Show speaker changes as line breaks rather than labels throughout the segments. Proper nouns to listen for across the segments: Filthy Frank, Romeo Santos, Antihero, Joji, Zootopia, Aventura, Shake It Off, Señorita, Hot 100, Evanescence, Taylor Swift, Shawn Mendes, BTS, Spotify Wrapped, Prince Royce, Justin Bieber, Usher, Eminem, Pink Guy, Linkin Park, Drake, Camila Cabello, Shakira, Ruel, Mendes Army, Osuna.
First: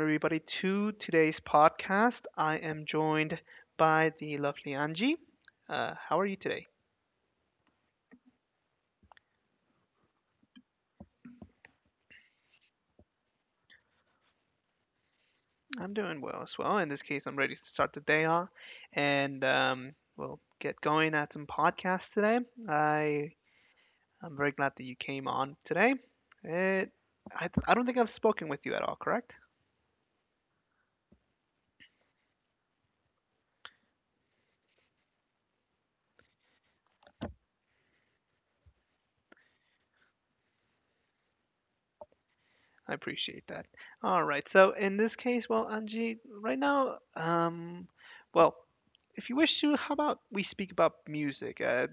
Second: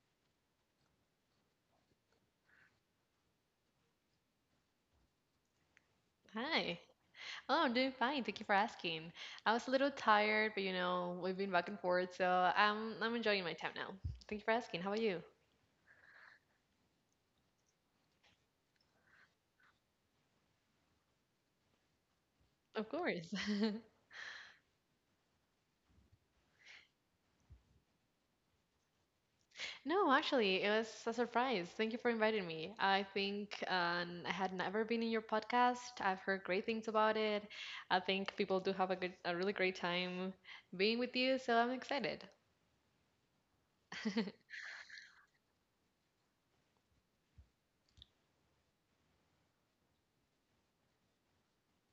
everybody to today's podcast. I am joined by the lovely Angie. How are you today?
Hi. Oh, I'm doing fine. Thank you for asking. I was a little tired, but you know, we've been back and forth, so I'm enjoying my time now. Thank you for asking. How about you?
I'm doing well as well. In this case, I'm ready to start the day off and we'll get going at some podcasts today.
Of course.
I I'm very glad that you came on today. It, I don't think I've spoken with you at all, correct?
No, actually, it was a surprise. Thank you for inviting me. I think I had never been in your podcast. I've heard great things about it. I think people do have a good, a really great time being with you, so I'm excited.
I appreciate that. All right. So in this case, well, Angie, right now, well, if you wish to, how about we speak about music? Uh,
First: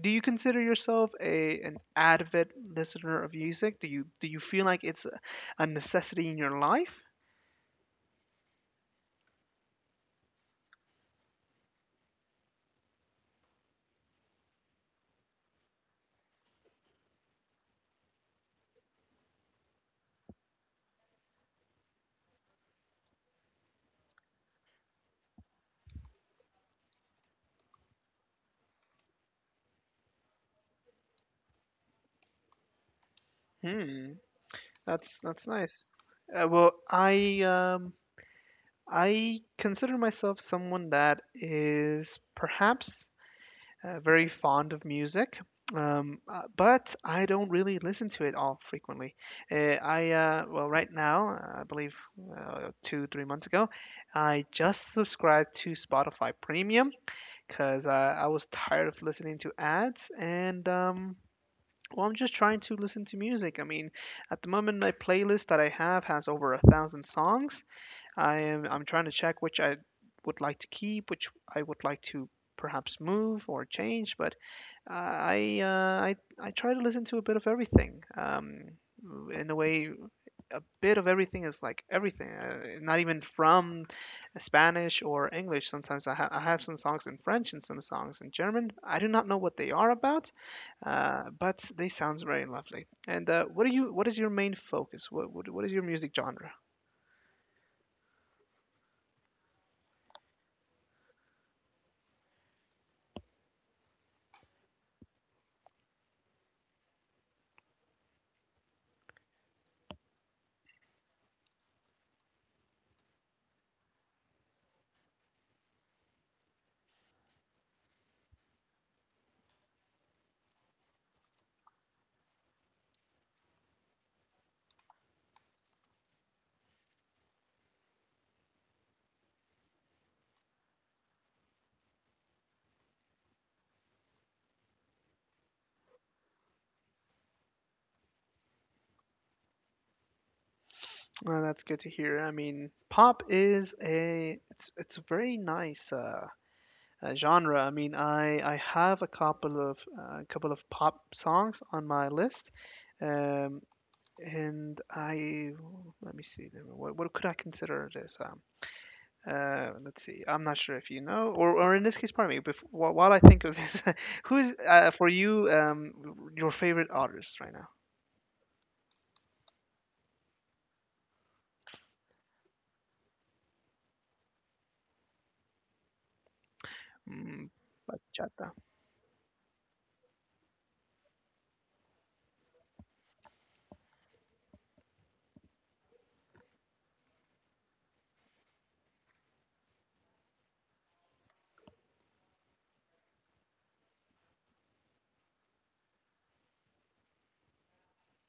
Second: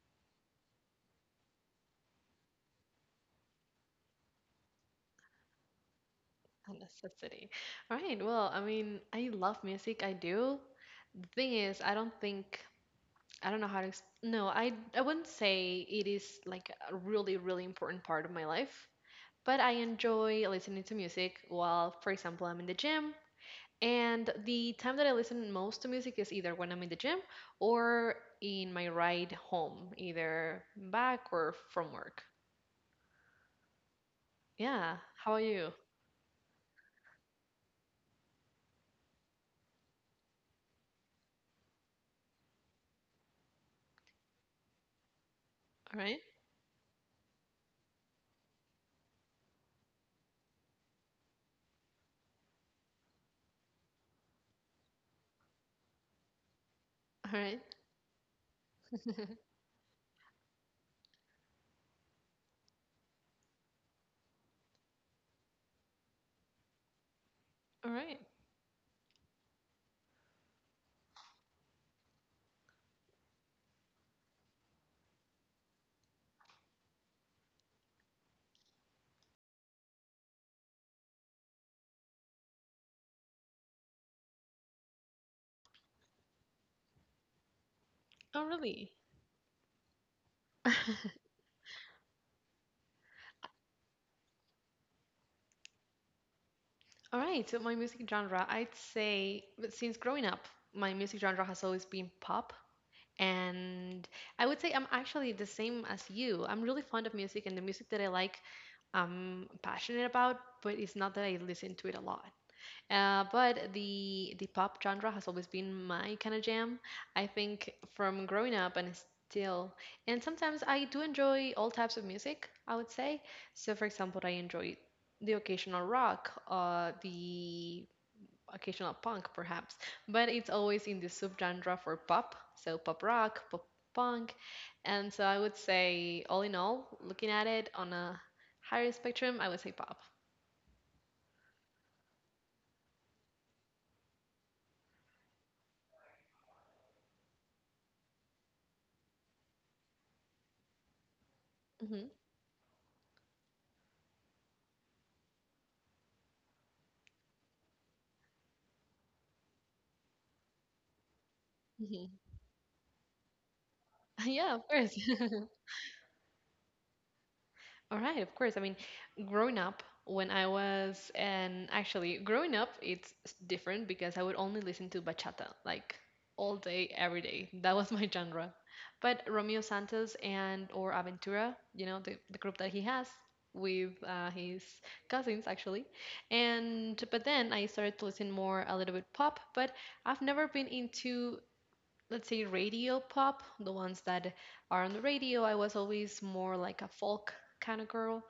do you consider yourself a an avid listener of music? Do you feel like it's a necessity in your
A
life?
necessity. All right. Well, I mean, I love music. I do. The thing is, I don't think I don't know how to no, I wouldn't say it is like a really really important part of my life, but I enjoy listening to music while for example I'm in the gym. And the time that I listen most to music is either when I'm in the gym or in my ride home, either back or from work.
Hmm.
Yeah,
That's
how are
that's
you? All
nice. Uh, well, I um, I consider myself someone that is perhaps very fond of music,
right.
but I don't really listen to it all frequently. Right now, I believe two three months ago, I just subscribed to Spotify Premium
All right.
because I was tired of listening to ads and. Well, I'm just trying to listen to music. I mean, at the moment, my playlist that I have has over a thousand songs.
All right.
I'm trying to check which I would like to keep, which I would like to perhaps move or change, but I try to listen to a bit of everything. In a way, a bit of everything is like everything. Not even from Spanish or English. Sometimes I have some songs in French and some songs in
Oh,
German.
really?
I do not know what they are about, but they sounds very lovely. And what are you? What is your main focus? What is your music genre?
All right. So my music genre, I'd say but since growing up, my music genre has always been pop. And I would say I'm actually the same as you. I'm really fond of music, and the music that I like, I'm passionate about, but it's not that I listen to it a lot. But the pop genre has always been my kind of jam. I think from growing up and still, and sometimes I do enjoy all types of music, I would say. So, for example, I enjoy the occasional rock, the occasional punk perhaps, but it's always in the subgenre for pop, so pop rock, pop punk. And so I would say, all in all, looking at it on a higher spectrum, I would say pop.
Well, that's good to hear. I mean, pop is a it's a very nice. Genre. I mean, I have a couple of pop songs on my
hmm
list, um, and I let me see what could I consider this. Let's see. I'm not sure if you know, or in this case,
hmm
pardon me. Before, while I think of this, who's
Yeah, of course.
for you your favorite artist right now?
All right, of course. I mean, growing up, when I was, and actually, growing up, it's different because I would only listen to bachata like all day, every day.
Mm,
That was my genre.
bachata.
But Romeo Santos and or Aventura, you know, the group that he has with his cousins actually, and but then I started to listen more a little bit pop. But I've never been into let's say radio pop, the ones that are on the radio. I was always more like a folk kind of girl.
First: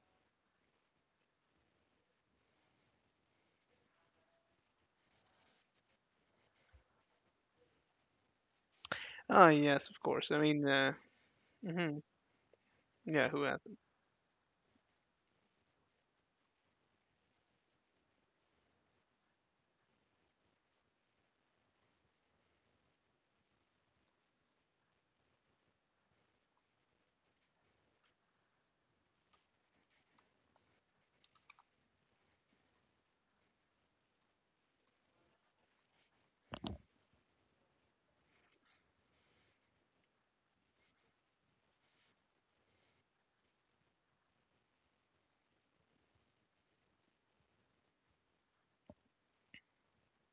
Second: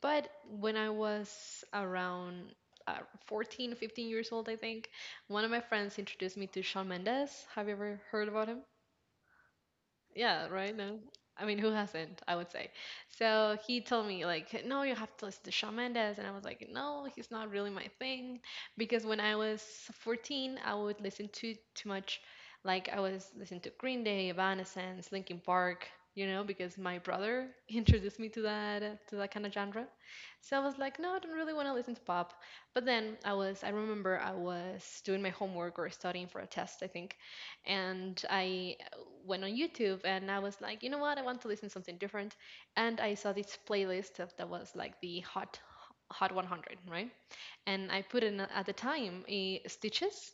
But when I was around uh, 14, 15 years old, I think, one of my friends introduced me to Shawn Mendes. Have you ever heard about him?
Ah, yes, of course. I
Yeah,
mean,
right now. I mean, who
mhm,
hasn't? I would say.
yeah. Who
So
else?
he told me like, no, you have to listen to Shawn Mendes, and I was like, no, he's not really my thing, because when I was 14, I would listen to too much, like I was listening to Green Day, Evanescence, Linkin Park, you know, because my brother introduced me to that kind of genre. So I was like, no, I don't really want to listen to pop. But then I was, I remember I was doing my homework or studying for a test, I think, and I went on YouTube and I was like, you know what? I want to listen to something different. And I saw this playlist of, that was like the Hot 100, right? And I put in at the time Stitches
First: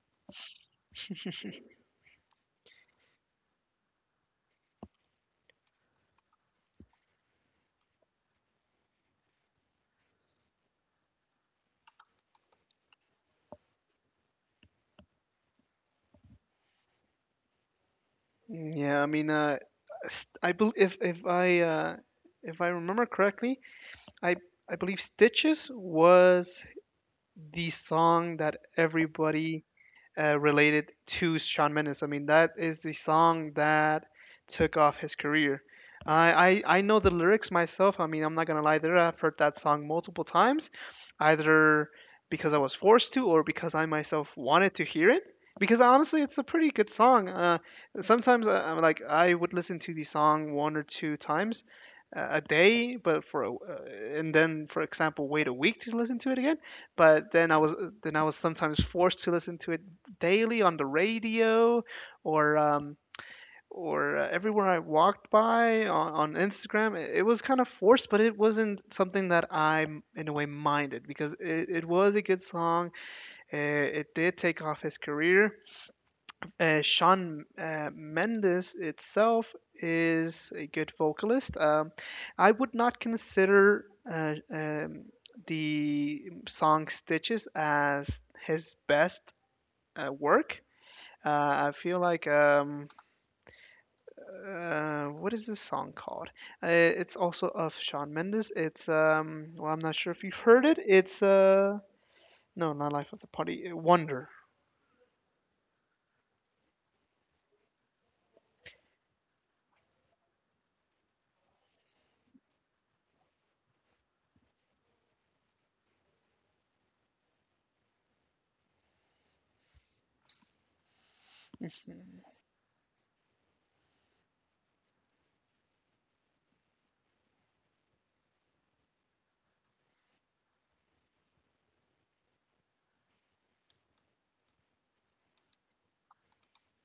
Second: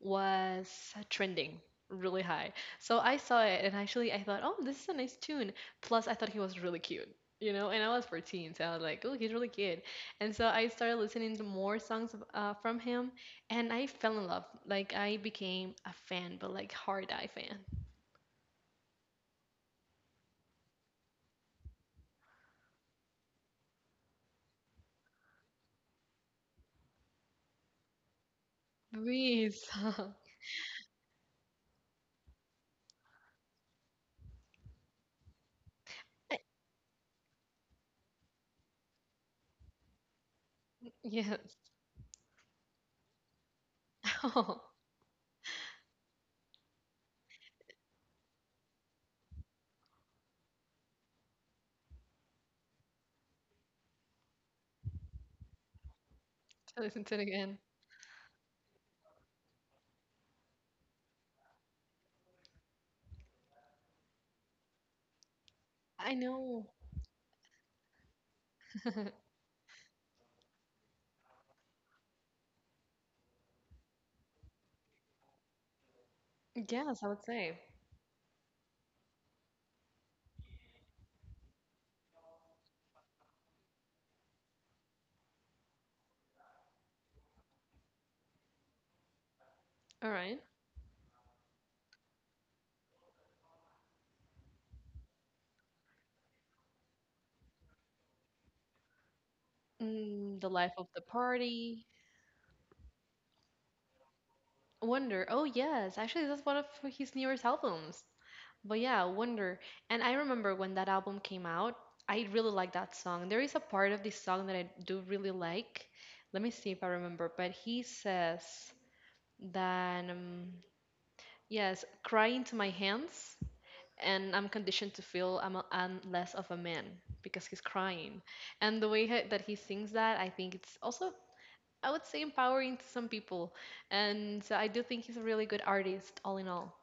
was trending really high. So I saw it and actually I thought, oh, this is a nice tune. Plus, I thought he was really cute, you know, and I was 14, so I was like, oh, he's really cute. And so I started listening to more songs from him and I fell in love. Like, I became a fan, but like, hard eye fan.
Yeah, I mean, s- I bel if I remember correctly, I I believe Stitches was the song that everybody
Breeze.
related to Shawn Mendes. I mean, that is the song that took off his career. I know the lyrics myself. I mean, I'm not gonna lie there. I've heard that song multiple times,
Yes.
either because I was forced to or because I myself
Oh,
wanted to hear it. Because honestly, it's a pretty good song. Sometimes I'm like I would listen to the song one or two times a day, and then for example wait a week to listen to it again.
to listen to it
But then
again.
I was Then I was sometimes forced to listen to it daily on the radio or um, or uh, everywhere I walked by
I
on
know.
Instagram. It was kind of forced, but it wasn't something that I, in a way, minded because it was a good song. It did take off his career.
Yes, I would
Sean
say.
Mendes itself is a good vocalist. I would not consider the song Stitches as his best
All right.
work. I feel like What is this song called? It's also of Shawn Mendes. It's Well, I'm not sure if you've
Mm, The
heard
Life
it.
of the
It's
Party.
No, not Life of the Party. Wonder.
Wonder. Oh, yes. Actually, that's one of his newest albums. But yeah, Wonder. And I remember when that album came out, I really liked that song. There is a part of this song that I do really like. Let me see if I remember. But he says that, yes,
Mhm.
cry into my hands, and I'm conditioned to feel I'm, a, I'm less of a man because he's crying. And the way that he sings that, I think it's also I would say empowering to some people. And I do think he's a really good artist, all in all.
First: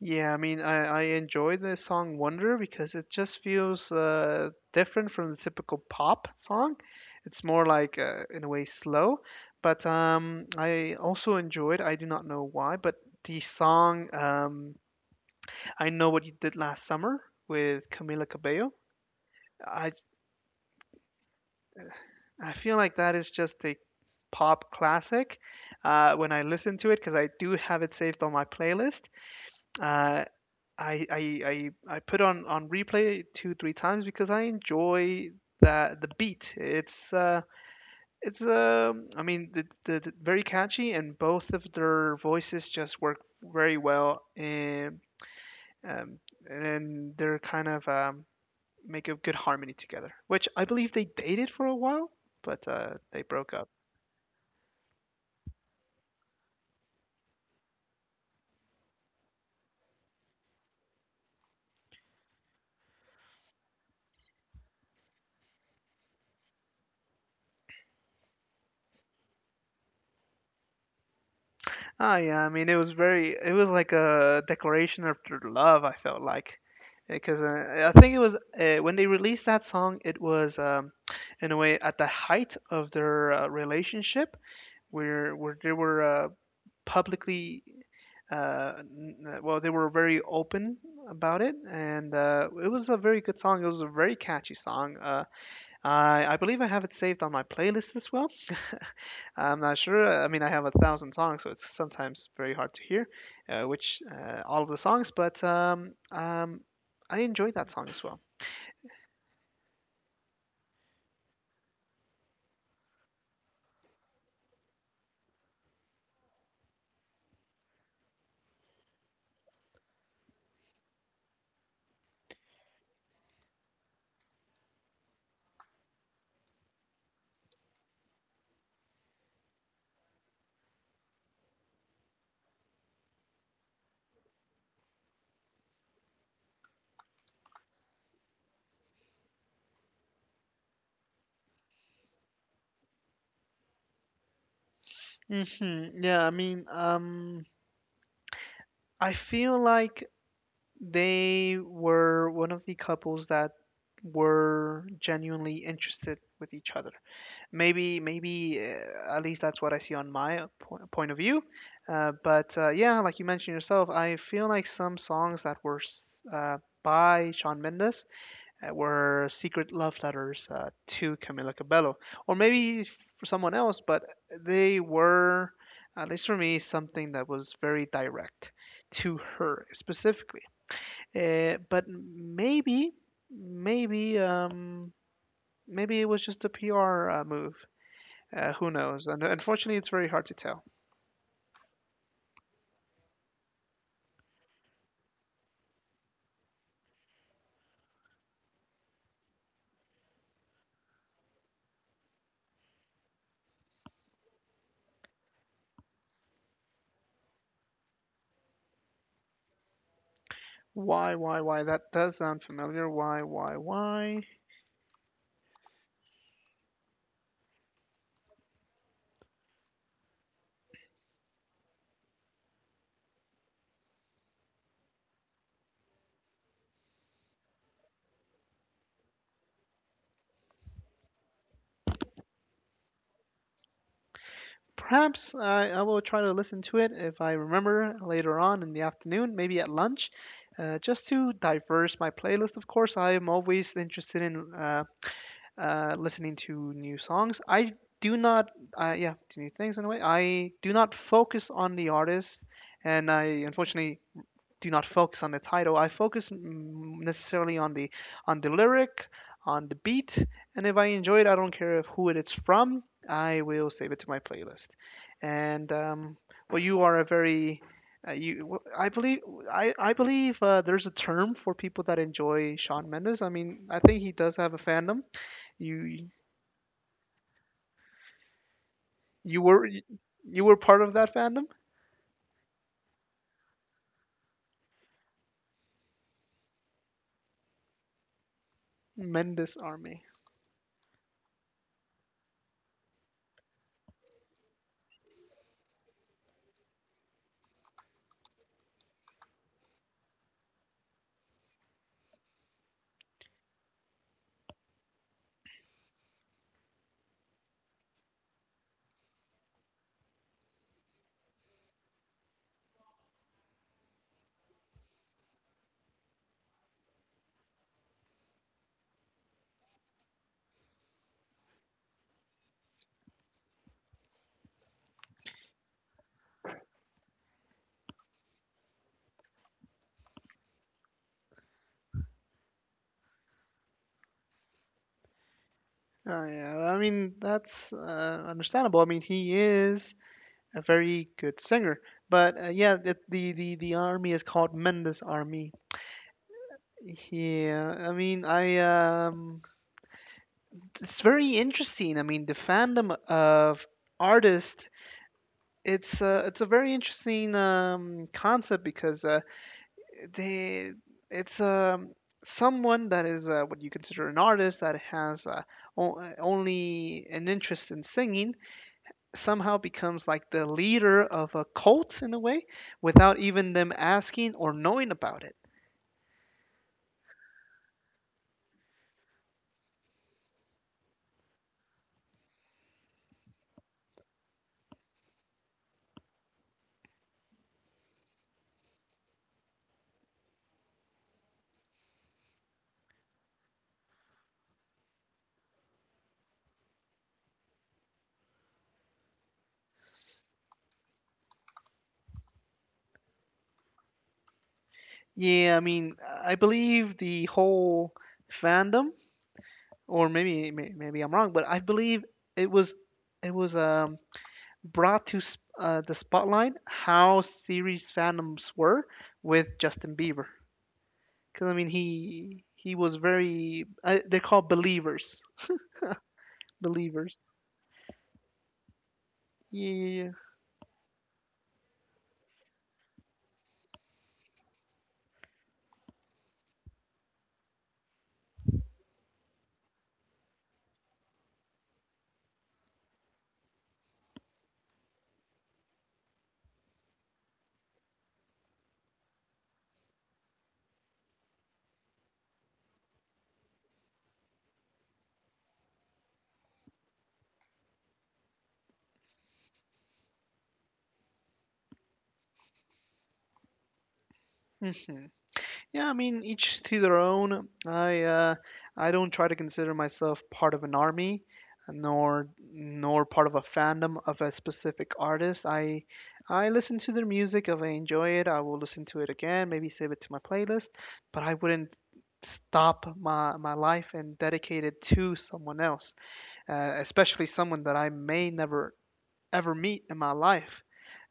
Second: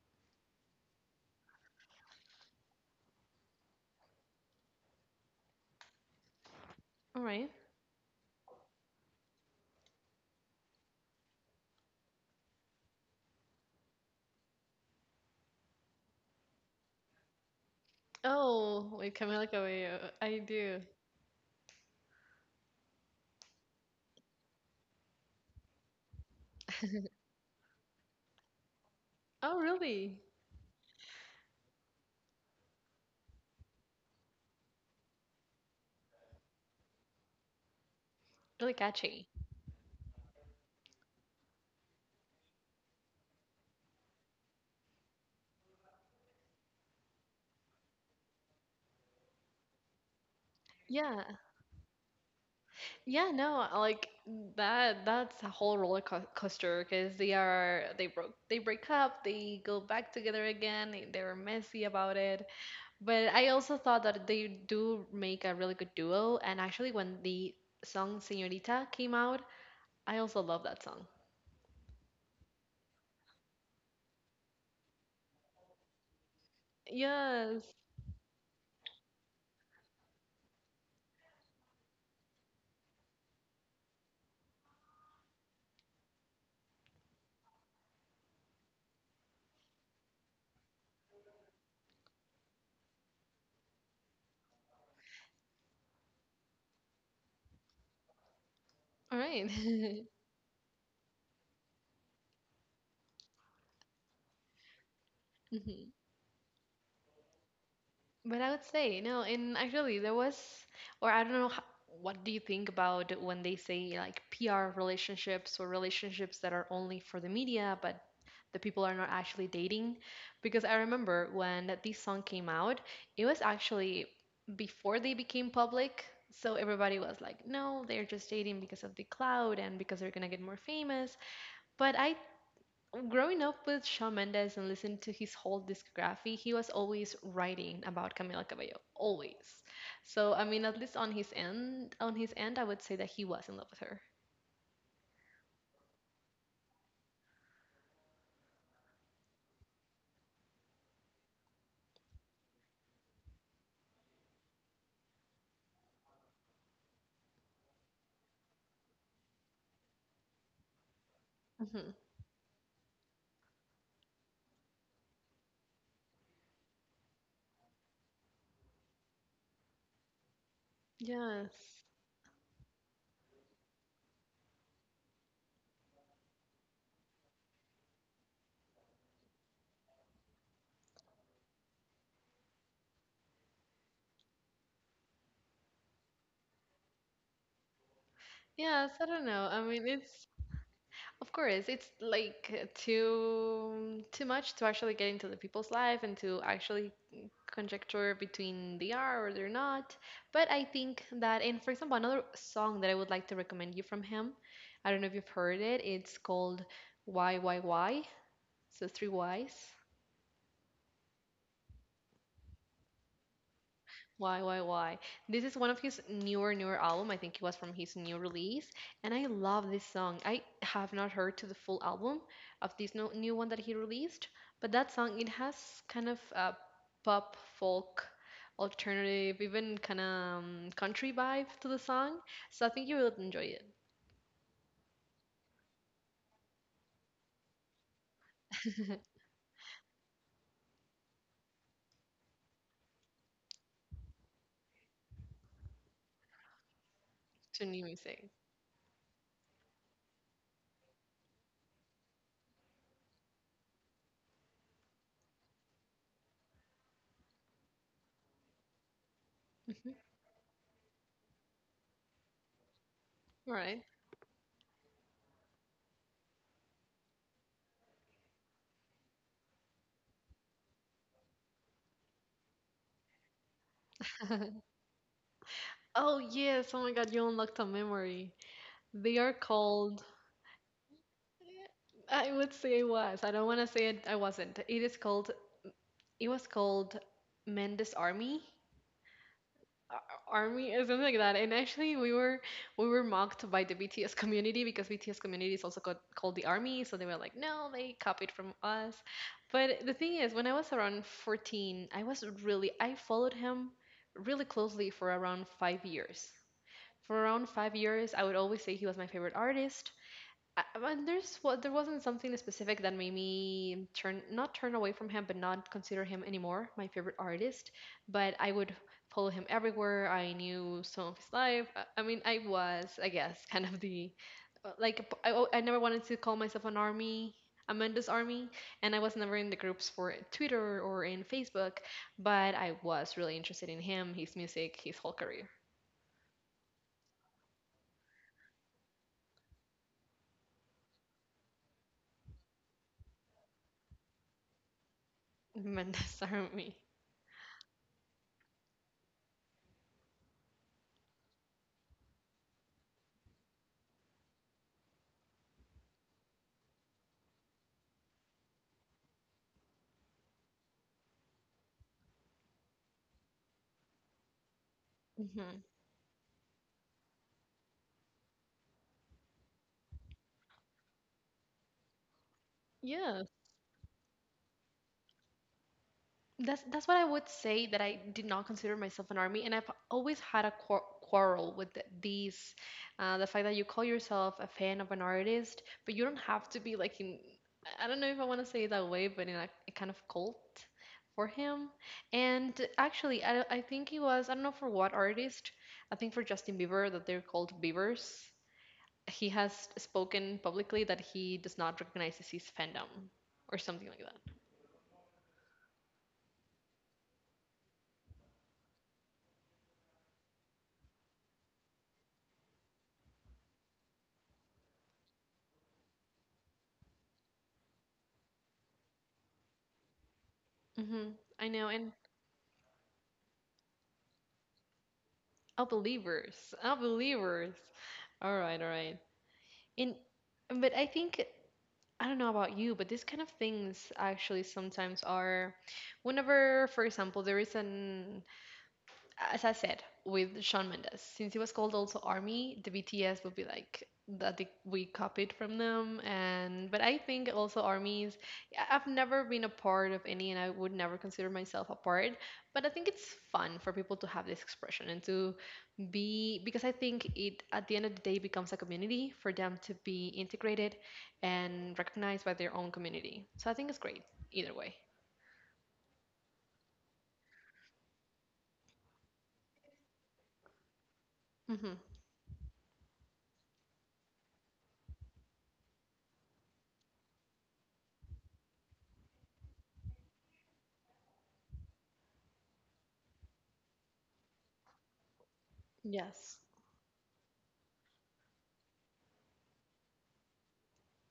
Yeah, I mean, I enjoy the song Wonder because it just feels different from the typical pop song.
All
It's
right.
more like, in a way, slow. But I also enjoyed, I do not know why, but the song, I know what you did last summer with Camila
Oh, wait,
Cabello.
Camila Cabello. I
I
do.
I feel like that is just a pop classic. When I listen to it, because I do have it saved on my
Oh,
playlist,
really?
uh, I put on replay two three times because I enjoy that the beat.
Really
It's
catchy.
I mean the very catchy and both of their voices just work very well um, and they're kind of make a good harmony together. Which I believe
Yeah.
they dated for a while, but
Yeah,
they
no,
broke up.
like that that's a whole roller co coaster because they are they broke they break up, they go back together again, they were messy about it. But I also thought that they do make a really good duo and actually when the song Señorita came out, I also love that song.
Ah, yeah. I mean, it was very. It was like a declaration of their love. I felt like, because
Yes.
I think it was when they released that song. It was in a way at the height of their relationship, where they were publicly. They were very open about it, and it was a very good song. It was a very catchy song. I believe I have it saved on my playlist as well.
All right.
I'm not sure. I mean, I have a thousand songs, so it's sometimes very hard to hear which all of the songs, but
Mhm.
I enjoyed that song as well.
But I would say no, and actually there was, or I don't know, what do you think about when they say like PR relationships or relationships that are only for the media, but the people are not actually dating? Because I remember when this song came out, it was actually before they became public. So everybody was like, no, they're just dating because of the cloud and because they're gonna get more famous. But I growing up with Shawn Mendes and listening to his whole discography, he was always writing about Camila Cabello, always. So I mean, at least on his end, I would say that he was in love with her.
Hmm Yeah, I mean, I feel like they were one of the couples that were genuinely interested with each other. Maybe at least that's what I see on my point of view.
hmm
But yeah, like you mentioned yourself, I feel like some songs that were by Shawn Mendes were secret love letters to Camila
Yes,
Cabello, or maybe for someone else, but they were, at least for me, something that was very direct to her specifically. Uh, but maybe, maybe, um, Maybe it was just a PR move who
yes. I
knows? And
don't know. I
unfortunately,
mean,
it's very hard
it's
to tell.
of course it's like too too much to actually get into the people's life and to actually conjecture between they are or they're not. But I think that, and for example, another song that I would like to recommend you from him, I don't know if you've heard it, it's called Why, Why. So three Ys.
Why, why? That does sound familiar. Why, why?
Why, why? This is one of his newer album. I think it was from his new release, and I love this song. I have not heard to the full album of this no, new one that he released, but that song it has kind of a pop folk alternative, even kind of country vibe to the song. So I think you will enjoy it.
Perhaps I will try to listen to it if I remember later on in the afternoon, maybe at lunch, just to diverse my playlist. Of course, I am always interested in listening to new songs.
To
I
new
do
music.
not, yeah, to new things in a way. I do not focus on the artist, and I unfortunately do not focus on the title. I focus necessarily on the lyric, on the
Mhm.
beat, and if I enjoy it, I don't care who it is from. I
All
will
right.
save it to my playlist. And you are a very I believe I believe there's a term for people that enjoy Shawn Mendes. I mean, I think he does have a fandom. You
Oh yes! Oh my God, you unlocked a memory. They are
you were
called
you were part of that fandom,
I would say it was. I don't want to say it. I wasn't. It is called. It was called Mendes Army,
Mendes Army.
Army or something like that. And actually, we were mocked by the BTS community because BTS community is also called, called the Army. So they were like, no, they copied from us. But the thing is, when I was around 14, I was really I followed him really closely for around 5 years. For around 5 years, I would always say he was my favorite artist. I mean, there's what there wasn't something specific that made me turn not turn away from him, but not consider him anymore my favorite artist. But I would follow him everywhere. I knew some of his life. I mean, I was, I guess, kind of the I never wanted to call myself an army. Amanda's army, and I was never in the groups for Twitter or in Facebook, but I was really interested in him, his music, his whole career.
Oh, yeah. I mean, that's understandable. I mean, he is a very good singer. But yeah, the army is called Mendes Army.
Amanda's army.
Yeah, I mean, I it's very interesting. I mean, the fandom of artists, it's a very interesting concept because they it's someone that is what you consider an artist that has
hmm
only an interest in singing somehow becomes like the leader of a cult in a way without
Yeah,
even them asking or knowing about it.
that's what I would say that I did not consider myself an army, and I've always had a quarrel with th these, the fact that you call yourself a fan of an artist, but you don't have to be like in, I don't know if I want to say it that way, but in a kind of cult for him. And actually, I think he was I don't know for what artist, I think for Justin Bieber that they're called Biebers. He has spoken publicly that he does not recognize his fandom or something like that.
Yeah, I mean, I believe the whole fandom, or maybe I'm wrong, but I believe it was it was brought to the spotlight how series fandoms were with Justin Bieber.
hmm I
Because I mean,
know, and.
he was very they're called believers,
Oh, believers. Oh,
believers.
believers. All right, all right.
Yeah,
And
yeah,
but I think, I don't know about you, but these kind of things actually sometimes are whenever, for example, there is an, as I said with Sean Mendes, since he was called also Army, the BTS would be like that they, we copied from them. And but I think also armies, I've never been a part of any and I would never consider myself a part, but I think it's fun for people to have this expression and to be, because I think it, at the end of the day, becomes a community for them to be integrated and recognized by their own community. So I think it's great either
yeah.
way.
Mm-hmm. Yeah, I mean, each to their own. I don't try to consider myself part of an army,
Hmm.
nor part of a fandom of a specific artist. I listen to their music if I enjoy it. I will listen to it again, maybe save it to my playlist, but I wouldn't stop my life and dedicate it to someone else,
Yes.
especially someone that I may never ever meet in my life.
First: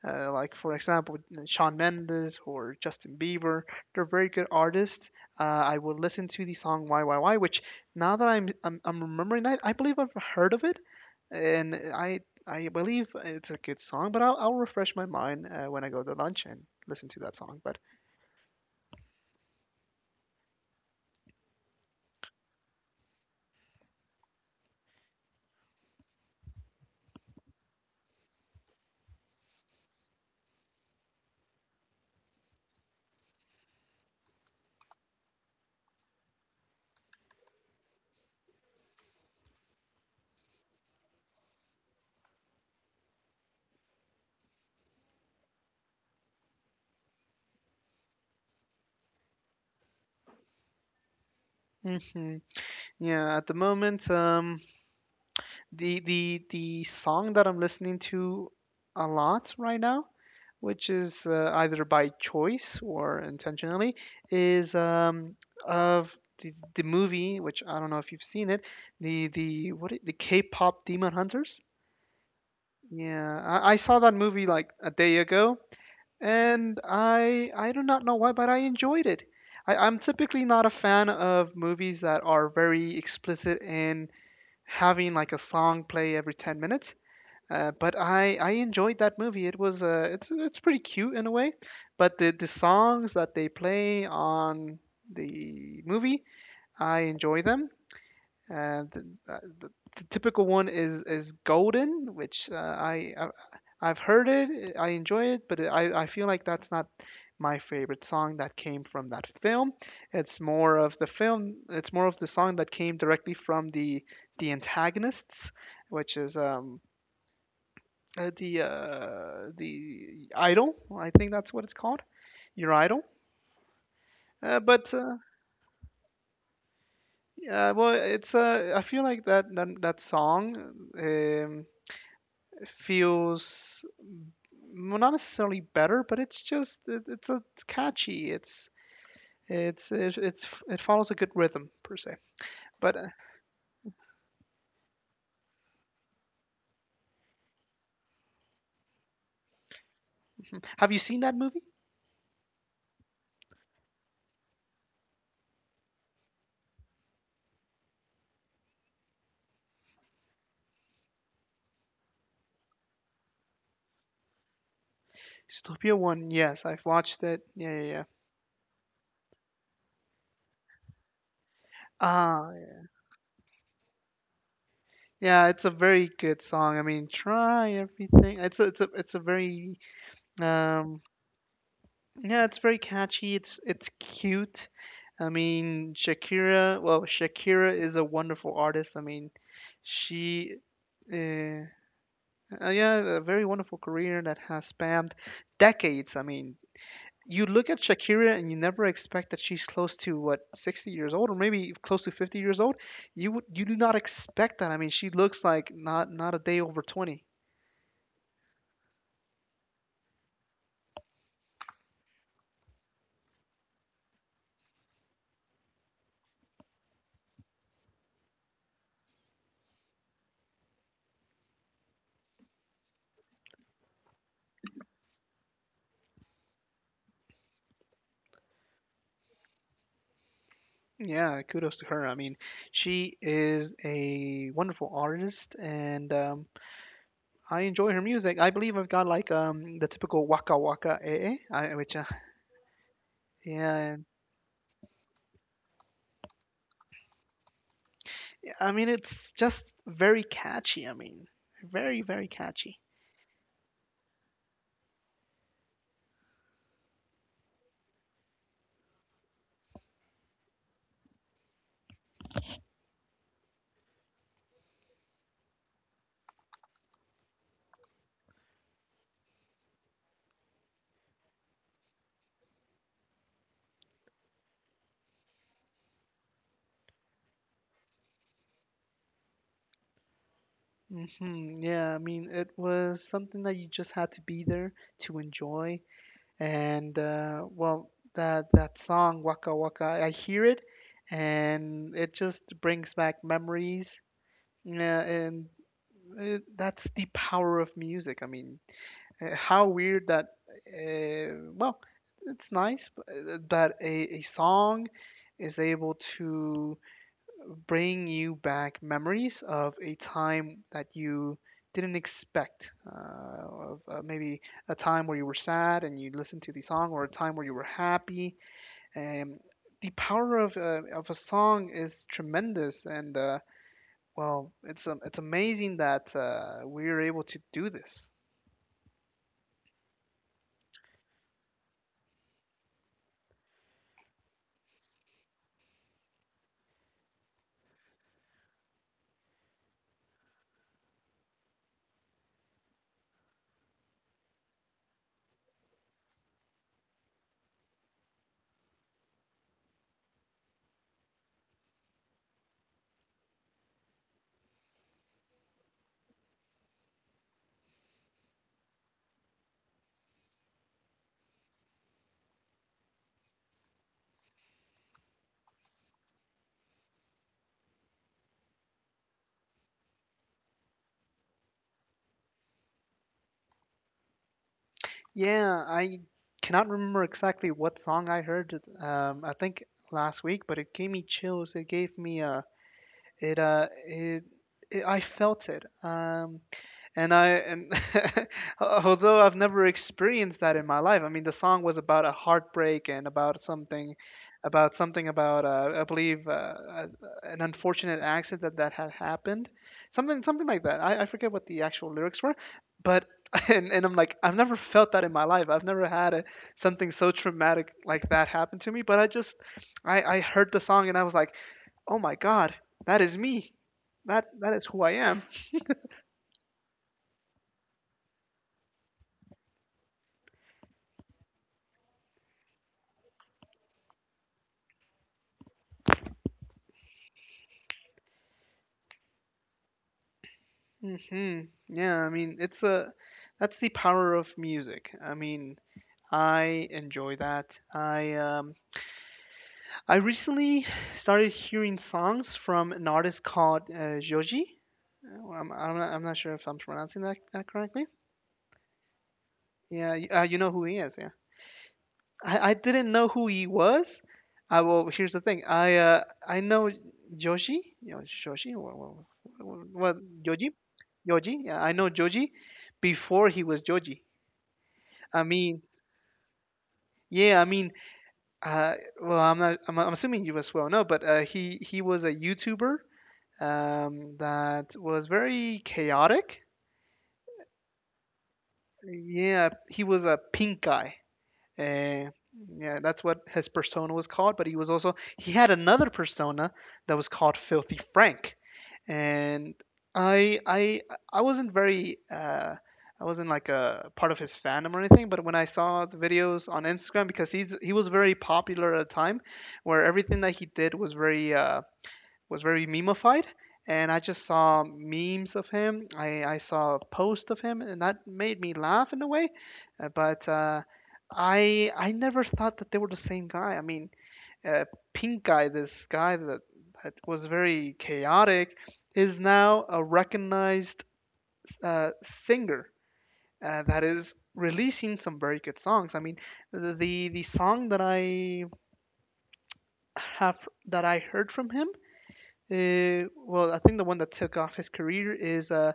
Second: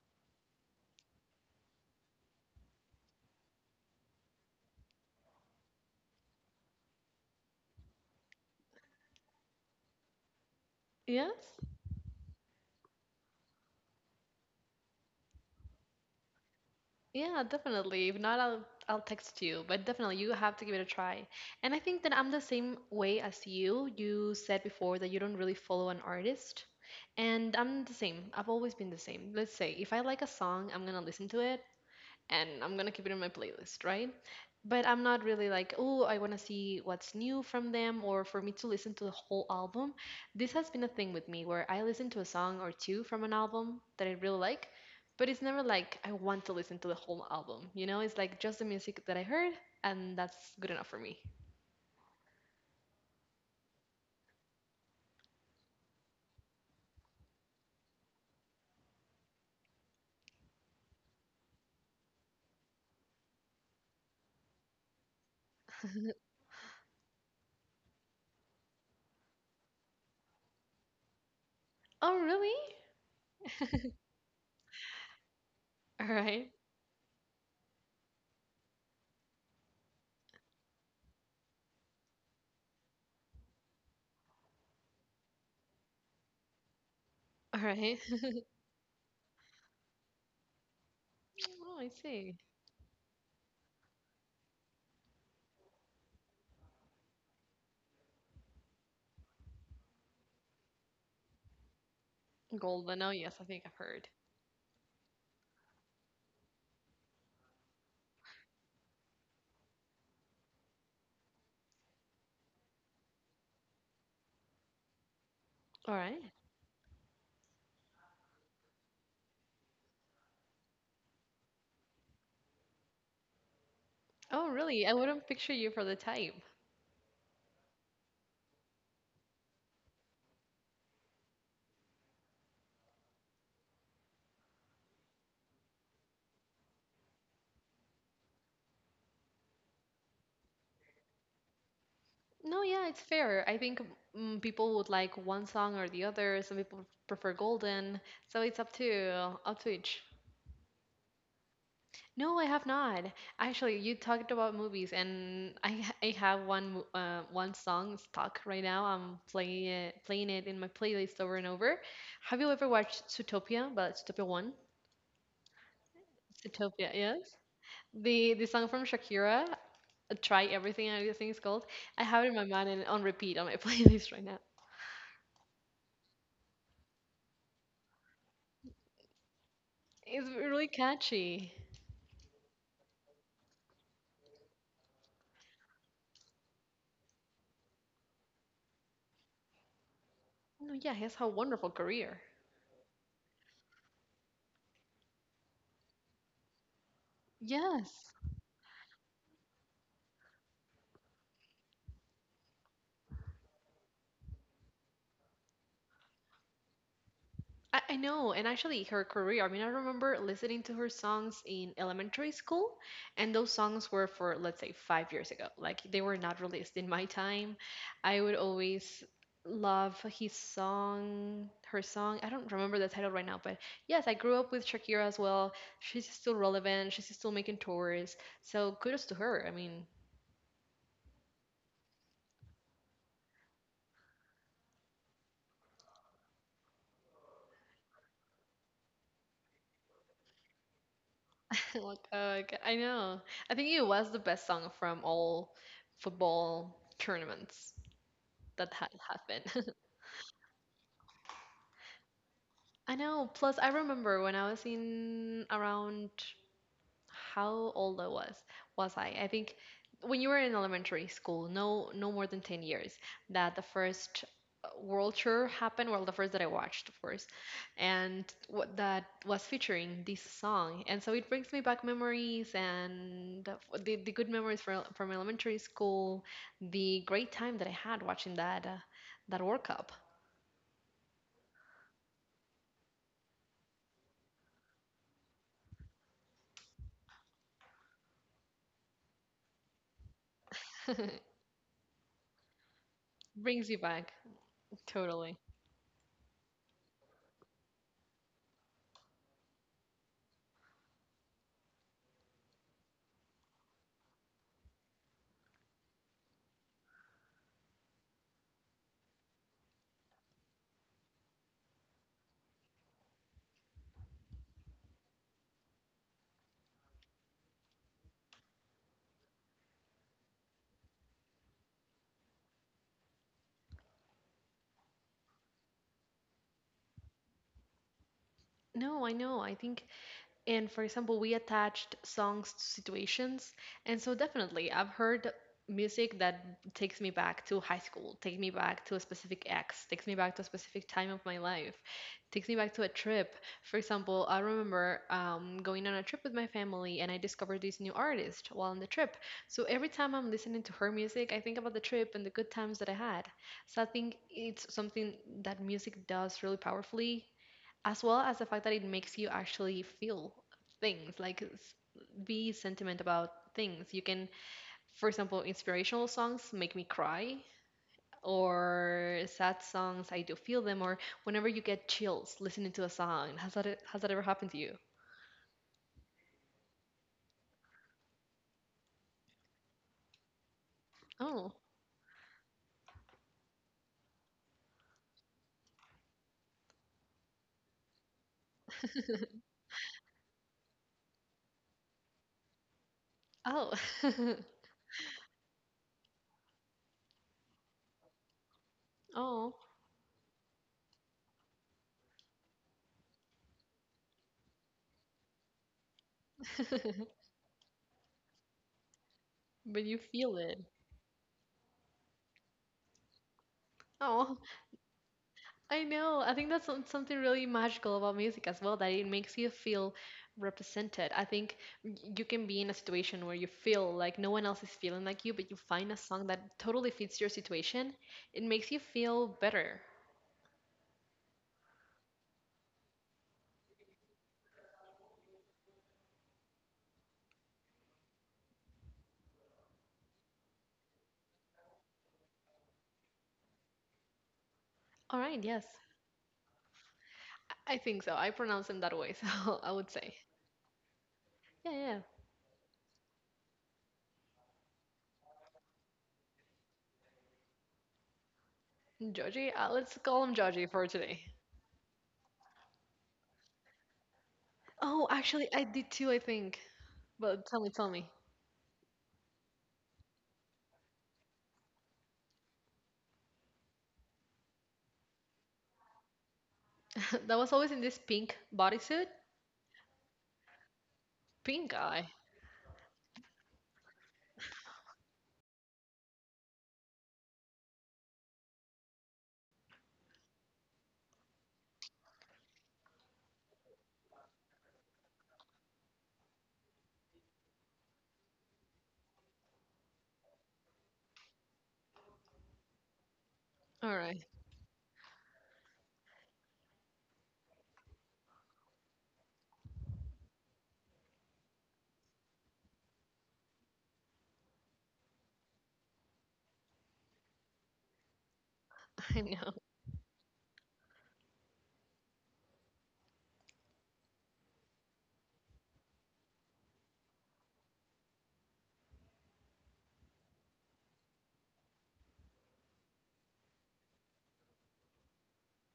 Like for example, Shawn Mendes or Justin Bieber, they're very good artists. I would listen to the song Why," which now that I'm remembering that, I believe I've heard of it,
Yes.
and I believe it's a good song. But I'll refresh my mind when I go to lunch and listen to that
Yeah,
song. But
definitely. If not, I'll text you. But definitely, you have to give it a try. And I think that I'm the same way as you. You said before that you don't really follow an artist, and I'm the same. I've always been the same. Let's say if I like a song, I'm gonna listen to it, and I'm gonna keep it in my playlist, right? But I'm not really like, oh, I wanna see what's new from them or for me to listen to the whole album. This has been a thing with me where I listen to a song or two from an album that I really like, but it's never like I want to listen to the whole album, you know? It's like just the music that I heard, and that's good enough for me.
hmm yeah, at the moment, the song that I'm listening to a lot right now which is either by choice or intentionally, is of the movie, which I don't know if you've seen it, the K-pop Demon Hunters.
Oh, really?
Yeah, I saw that movie like a day ago,
All right,
and I do not know why, but I enjoyed it. I'm typically not a fan of movies that are very explicit in having like a song play every 10 minutes.
all
Uh,
right.
but I enjoyed that movie. It was it's pretty cute in a way,
Oh, I
but the
see.
the songs that they play on the movie, I enjoy them. Uh, the, uh, the, the typical one is Golden, which
Golden. Oh, yes, I think I've
I've
heard.
heard it, I enjoy it, but I feel like that's not my favorite song that came from that film. It's more of the film. It's more of the song that came directly from the antagonists,
All
which
right.
is the idol. I think that's what it's called. Your idol.
Oh, really? I
But
wouldn't picture you for the type.
yeah, well, it's I feel like that song um, feels well, not necessarily better, but it's just it's catchy. It follows a good rhythm per se.
No, yeah,
But
it's fair. I think people would like one song or the other. Some people prefer Golden, so it's up to each.
Have you seen that movie?
No, I have not. Actually, you talked about movies, and I have one song stuck right now. I'm playing it in my playlist over and over. Have you ever watched Zootopia? But Zootopia one,
Zootopia One. Yes, I've
Zootopia,
watched
yes.
it. Yeah, yeah, yeah.
The song from Shakira, Try Everything. I think it's called. I have it in my
Ah,
mind and on repeat on my playlist right now.
yeah, it's a very good song. I mean, try everything. It's a very
It's really
um
catchy.
yeah, it's very catchy. It's cute. I mean, Shakira, well, Shakira is a wonderful artist. I mean, she
No, yeah, he has a
uh,
wonderful career.
yeah, a very wonderful career that has spanned decades. I mean, you look at
Yes.
Shakira and you never expect that she's close to what, 60 years old or maybe close to 50 years old. You do not expect that. I mean, she looks like not a day over 20.
I know, and actually her career, I mean, I remember listening to her songs in elementary school, and those songs were for, let's say, 5 years ago. Like, they were not released in my time. I would always love his song, her song. I don't remember the title right now, but yes, I grew up with Shakira as well. She's still relevant, she's still making tours. So kudos to her. I mean,
Yeah, kudos to her. I mean, she is a wonderful artist and I enjoy her music. I believe I've got like the typical waka waka, eh, eh, which
Like, I know. I think it
yeah,
was the best song from all football tournaments
I
that
mean
had
it's
happened.
just very catchy. I mean, very catchy.
I know. Plus, I remember when I was in around, how old I was I? I think when you were in elementary school, no no more than 10 years, that the first world tour happened, well the first that I watched, of course. And what that was featuring this song. And so it brings me back memories and the the good memories from elementary school, the great time that I had watching that that World Cup.
Yeah, I mean it was something that you just had to be there to enjoy. And well, that song waka waka, I hear it, and it just brings back
Brings you
memories.
back,
Yeah,
totally.
and that's the power of music. I mean, how weird that, well, it's nice, but that a song is able to bring you back memories of a time that you didn't expect, of maybe a time where you were sad and you listened to the song, or a time where you were happy. And the power of a song is tremendous, and it's amazing that we're able to do this.
No, I know. I think. And for example, we attached songs to situations. And so definitely, I've heard music that takes me back to high school, takes me back to a specific ex, takes me back to a specific time of my life, takes me back to a trip. For example, I remember going on a trip with my family and I discovered this new artist while on the trip. So every time I'm listening to her music, I think about the trip and the good times that I had. So I think it's something that music does really powerfully, as well as the fact that it makes you actually feel things like be sentiment about things you can, for example, inspirational songs make me cry, or sad songs I do feel them, or whenever you get chills listening to a song. Has that has that ever happened to you?
Yeah, I cannot remember exactly what song I heard. I think last week, but it gave me
Oh.
chills. It gave me a it it, it I felt it. And although I've never experienced that in my life, I mean the song was about a heartbreak and about
Oh.
something about I believe an unfortunate accident that had happened,
Oh.
something like that. I forget what the actual lyrics were, but and I'm like I've never felt that in my life. I've never had something so traumatic like that happen to me. But I just
But you
I
feel
heard the
it.
song and I was like, oh my god, that is me.
Oh.
That is who I am.
I know. I think that's something really magical about music as well, that it makes you feel represented. I think you can be in a situation where you feel like no one else is feeling like you, but you find a song that totally fits your situation. It makes you feel better.
hmm Yeah, I mean, it's a that's the power of music. I mean, I enjoy that. I recently started hearing songs from an artist called Joji.
All
Uh,
right,
I'm,
yes.
I'm not, I'm not sure if I'm pronouncing that
I
correctly.
think so. I pronounce him that way, so I would
Yeah,
say.
you know who he is, yeah.
Yeah, yeah.
I didn't know who he was. I well, here's the thing. I know Joji, you know, Joji,
Georgie,
what
let's call him
Joji?
Georgie for today.
Joji? Yeah, I know Joji before he was Joji.
Oh,
I
actually,
mean,
I did too, I think.
yeah, I
But tell me,
mean,
tell me.
uh, well, I'm not. I'm assuming you as well know, but he was a YouTuber that was very chaotic.
That was always in this pink bodysuit?
Yeah, he was a pink guy.
Pink
Uh,
eye.
yeah, that's what his persona was called. But he was also he had another persona that was called Filthy Frank, and I I I wasn't very I wasn't like a part of his fandom or anything. But when I saw the videos on Instagram, because he was very popular at a time where everything that he did was very memeified, and
All
I just
right,
saw memes of him. I saw posts of him, and that made me laugh in a way. But I never thought that they were the same guy. I mean, uh, Pink Guy, this guy that was very chaotic, is
I know.
now a recognized singer that is releasing some very good songs. I mean, the the song that I have that I heard from him. Well, I think the one that took off his career is uh,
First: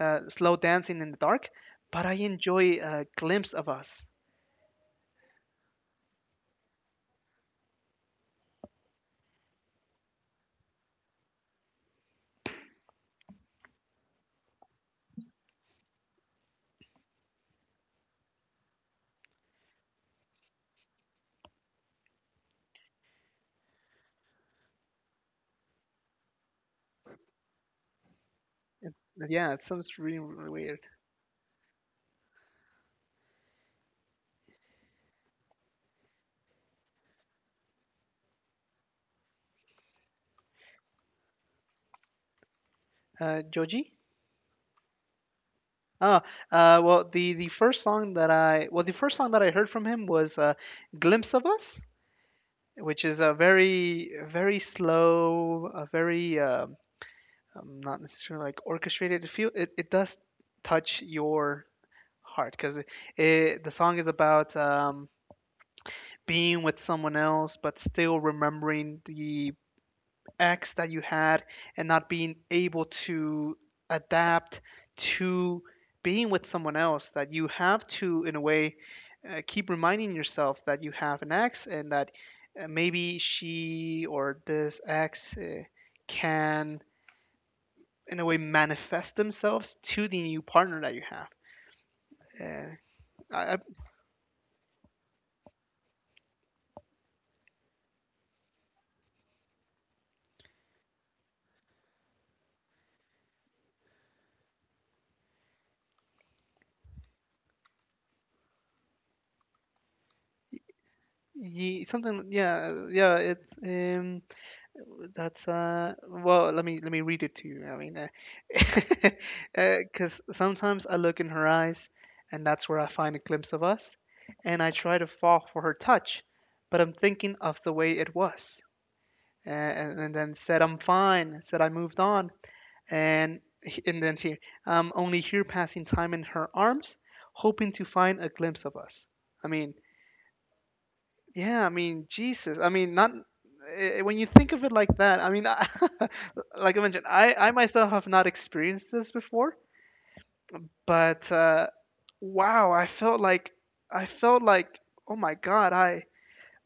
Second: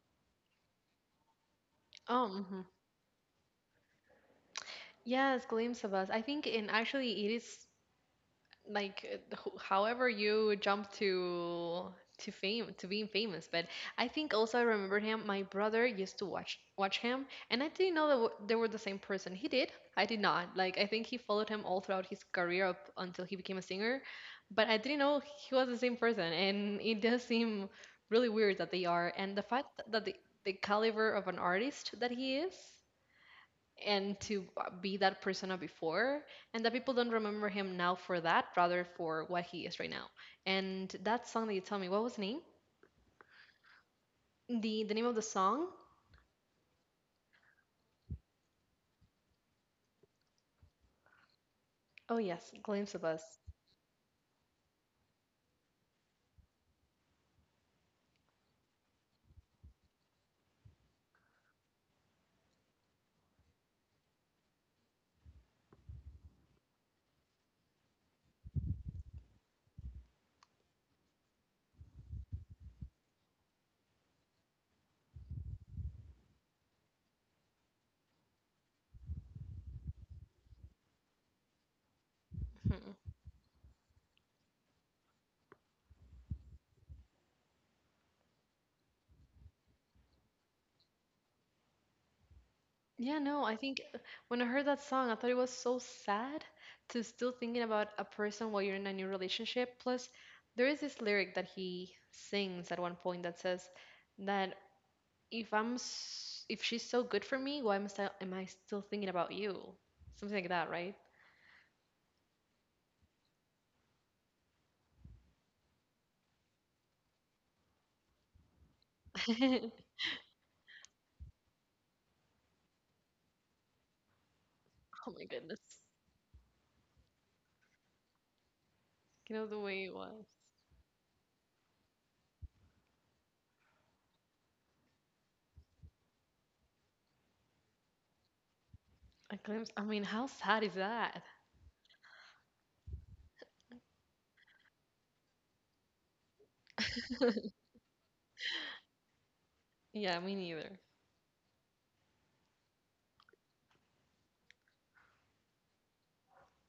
uh, Slow Dancing in the Dark, but I
Oh,
enjoy Glimpse of Us.
yes, glimpse of us. I think, and actually, it is like however you jump to fame to being famous. But I think also I remember him. My brother used to watch him, and I didn't know that they were the same person. He did, I did not. Like I think he followed him all throughout his career up until he became a singer, but I didn't know he was the same person, and it does seem really weird that they
It-
are. And the
yeah, it
fact
sounds
that the
really, really weird.
caliber of an artist that he is, and to be that persona before, and that people don't remember him now for that, rather for what he is right now. And that song that you tell me, what was the name,
Joji?
the name of the song.
Oh, well, the first song that I well the first song that I heard from him was "Glimpse of Us,"
Oh yes, glimpse of
which is a
us.
very slow, a very not necessarily like orchestrated. It does touch your heart because the song is about being with someone else, but still remembering the ex that you had and not being able to adapt to being with someone else. That you have to, in a way, keep reminding yourself that you have an ex and that
Mhm.
maybe she or this ex can, in a way, manifest themselves to the new partner that you have. Uh,
Yeah, no,
I,
I
I,
think when I heard that song I thought it was so sad to still thinking about a person while you're in a new relationship. Plus there is this lyric that he sings at one point that says that, if if she's so good for me, why am I still thinking about you? Something like that, right?
yeah, yeah, it's. That's well let me read it to you. I mean because sometimes I look in her eyes and that's where I find a glimpse of us, and I try
Oh
to
my
fall for her
goodness.
touch, but I'm thinking of the way it was,
You know the way it
and,
was.
then said I'm fine, said I moved on. and and then here I'm only here passing time in her arms hoping to find a glimpse of us.
A
I
glimpse.
mean,
I mean, how sad is that?
yeah, I mean, Jesus. I mean, not when you think of it like that. I mean, like I mentioned, I myself have not experienced this before,
Yeah, me neither.
but wow, I felt like, oh my God,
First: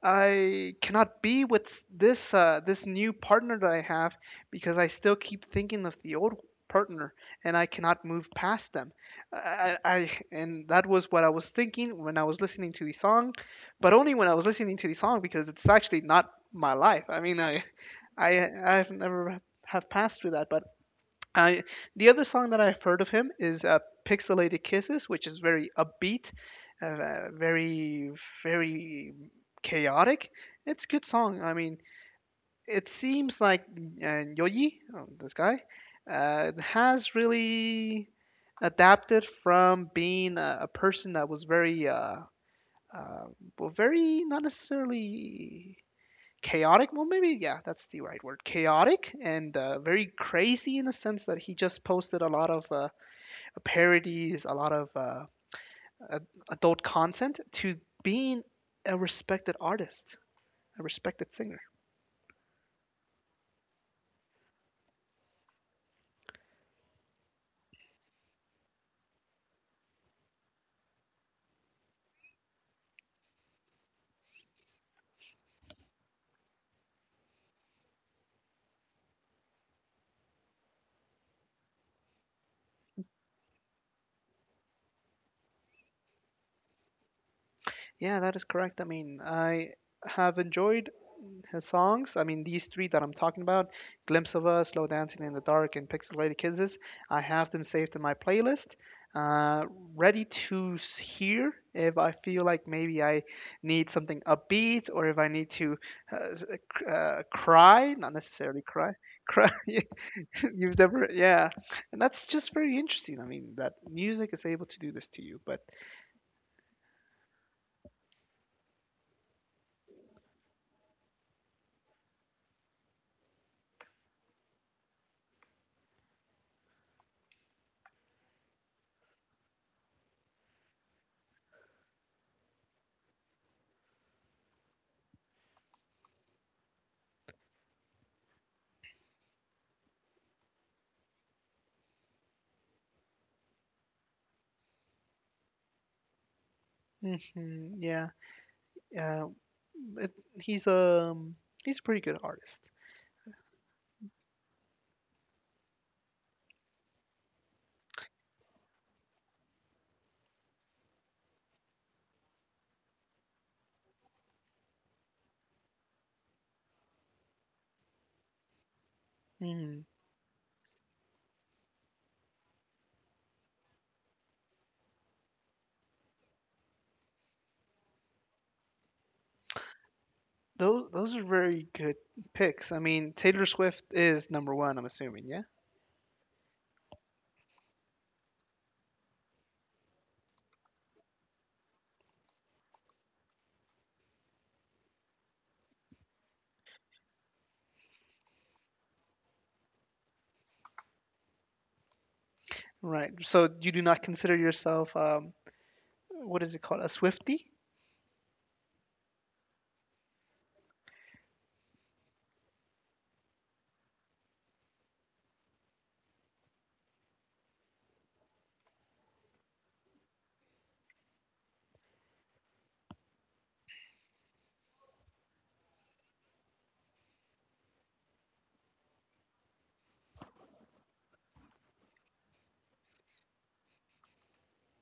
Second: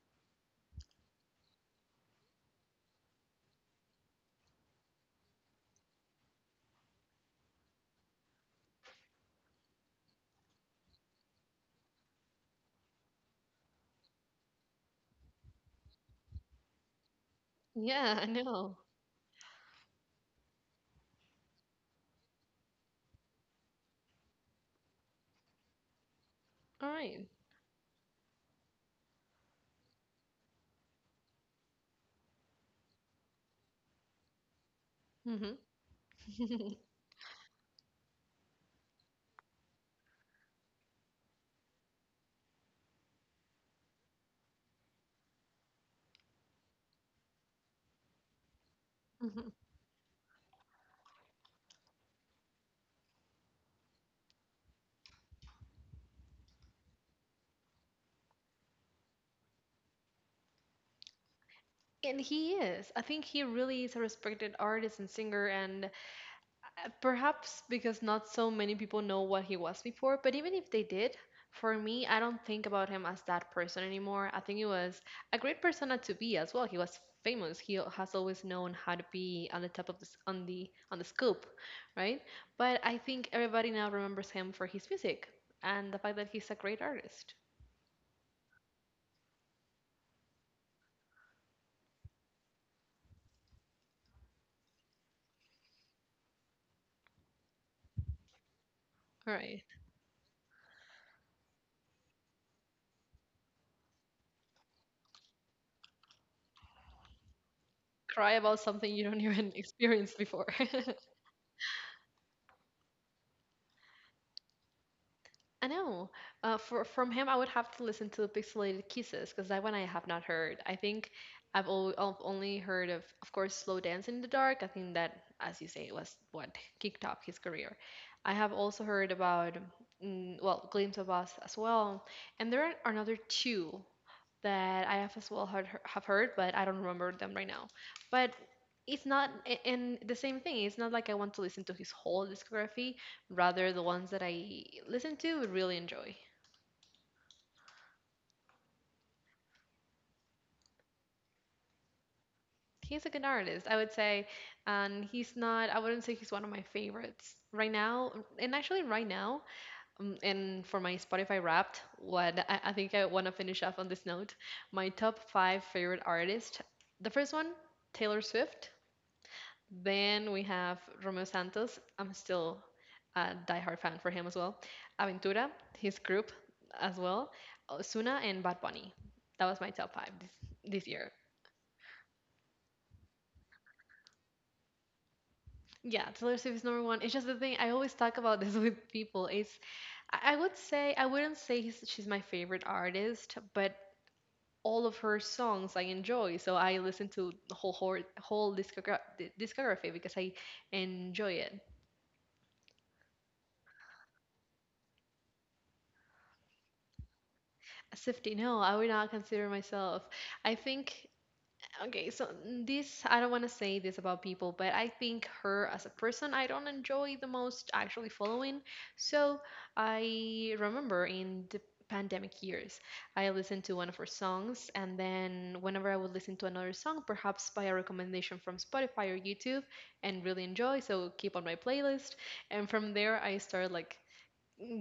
I cannot be with this new partner that I have because I still keep thinking of the old partner, and I cannot move past them. I- and That was what I was thinking when I was listening to the song, but only when I was listening to the song because it's actually not my life. I mean,
Yeah, I know.
I've never have passed through that, but I the other song that I've heard of him is "Pixelated Kisses," which is very upbeat,
All right.
uh, very very chaotic. It's a good song. I mean, it seems like Yoji, oh, this
Mm-hmm.
guy, has really adapted from being a person that was very uh, well, very not necessarily chaotic, well maybe yeah that's the right word, chaotic, and very crazy in the sense that he just posted a lot of parodies, a lot of adult content, to being a respected artist, a respected singer.
And he is. I think he really is a respected artist and singer, and perhaps because not so many people know what he was before, but even if they did, for me, I don't think about him as that person anymore. I think he was a great persona to be as well. He was famous. He has always known how to be on the top of this, on the scoop, right? But I think everybody now remembers him for his music and the fact that he's a great artist.
Yeah, that is correct. I mean, I have enjoyed his songs. I mean, these three that I'm talking about, Glimpse of Us, Slow Dancing in the Dark, and Pixelated Kisses, I have them saved in my playlist,
All right.
uh, ready to hear if I feel like maybe I need something upbeat or if I need to cry, not
Cry
necessarily
about
cry.
something you don't
Cry.
even experience before.
You've never, yeah. And that's just very interesting. I mean, that music is able to do this to you. But
I know. For from him, I would have to listen to Pixelated Kisses because that one I have not heard. I think I've only heard of course, Slow Dance in the Dark. I think that, as you say, was what kicked off his career. I have also heard about, well, Glimpse of Us as well, and there are another two that I have as well heard, have heard, but I don't remember them right now. But it's not, and the same thing. It's not like I want to listen to his whole discography, rather the ones that I listen to would really enjoy.
yeah. Uh, it, he's he's a pretty good artist.
He's a good artist, I would say, and he's not. I wouldn't say he's one of my favorites right now. And actually, right now, and for my Spotify Wrapped, what I think I want to finish off on this note, my top five favorite artist. The first one, Taylor Swift.
Mm.
Then we have Romeo Santos. I'm still a diehard fan for him as well. Aventura, his group as well. Osuna and Bad Bunny. That was my top five this, this year.
Those are very good picks. I mean, Taylor Swift is number one, I'm assuming, yeah?
Yeah, Taylor Swift is number one. It's just the thing. I always talk about this with people. It's I would say I wouldn't say he's, she's my favorite artist, but all of her songs I enjoy. So I listen to the whole discography because I enjoy it.
Right. So you do not consider yourself what is it called? A Swiftie?
Safety, no, I would not consider myself. I think, okay, so this, I don't want to say this about people, but I think her as a person, I don't enjoy the most actually following. So I remember in the pandemic years, I listened to one of her songs, and then whenever I would listen to another song, perhaps by a recommendation from Spotify or YouTube, and really enjoy, so keep on my playlist. And from there, I started like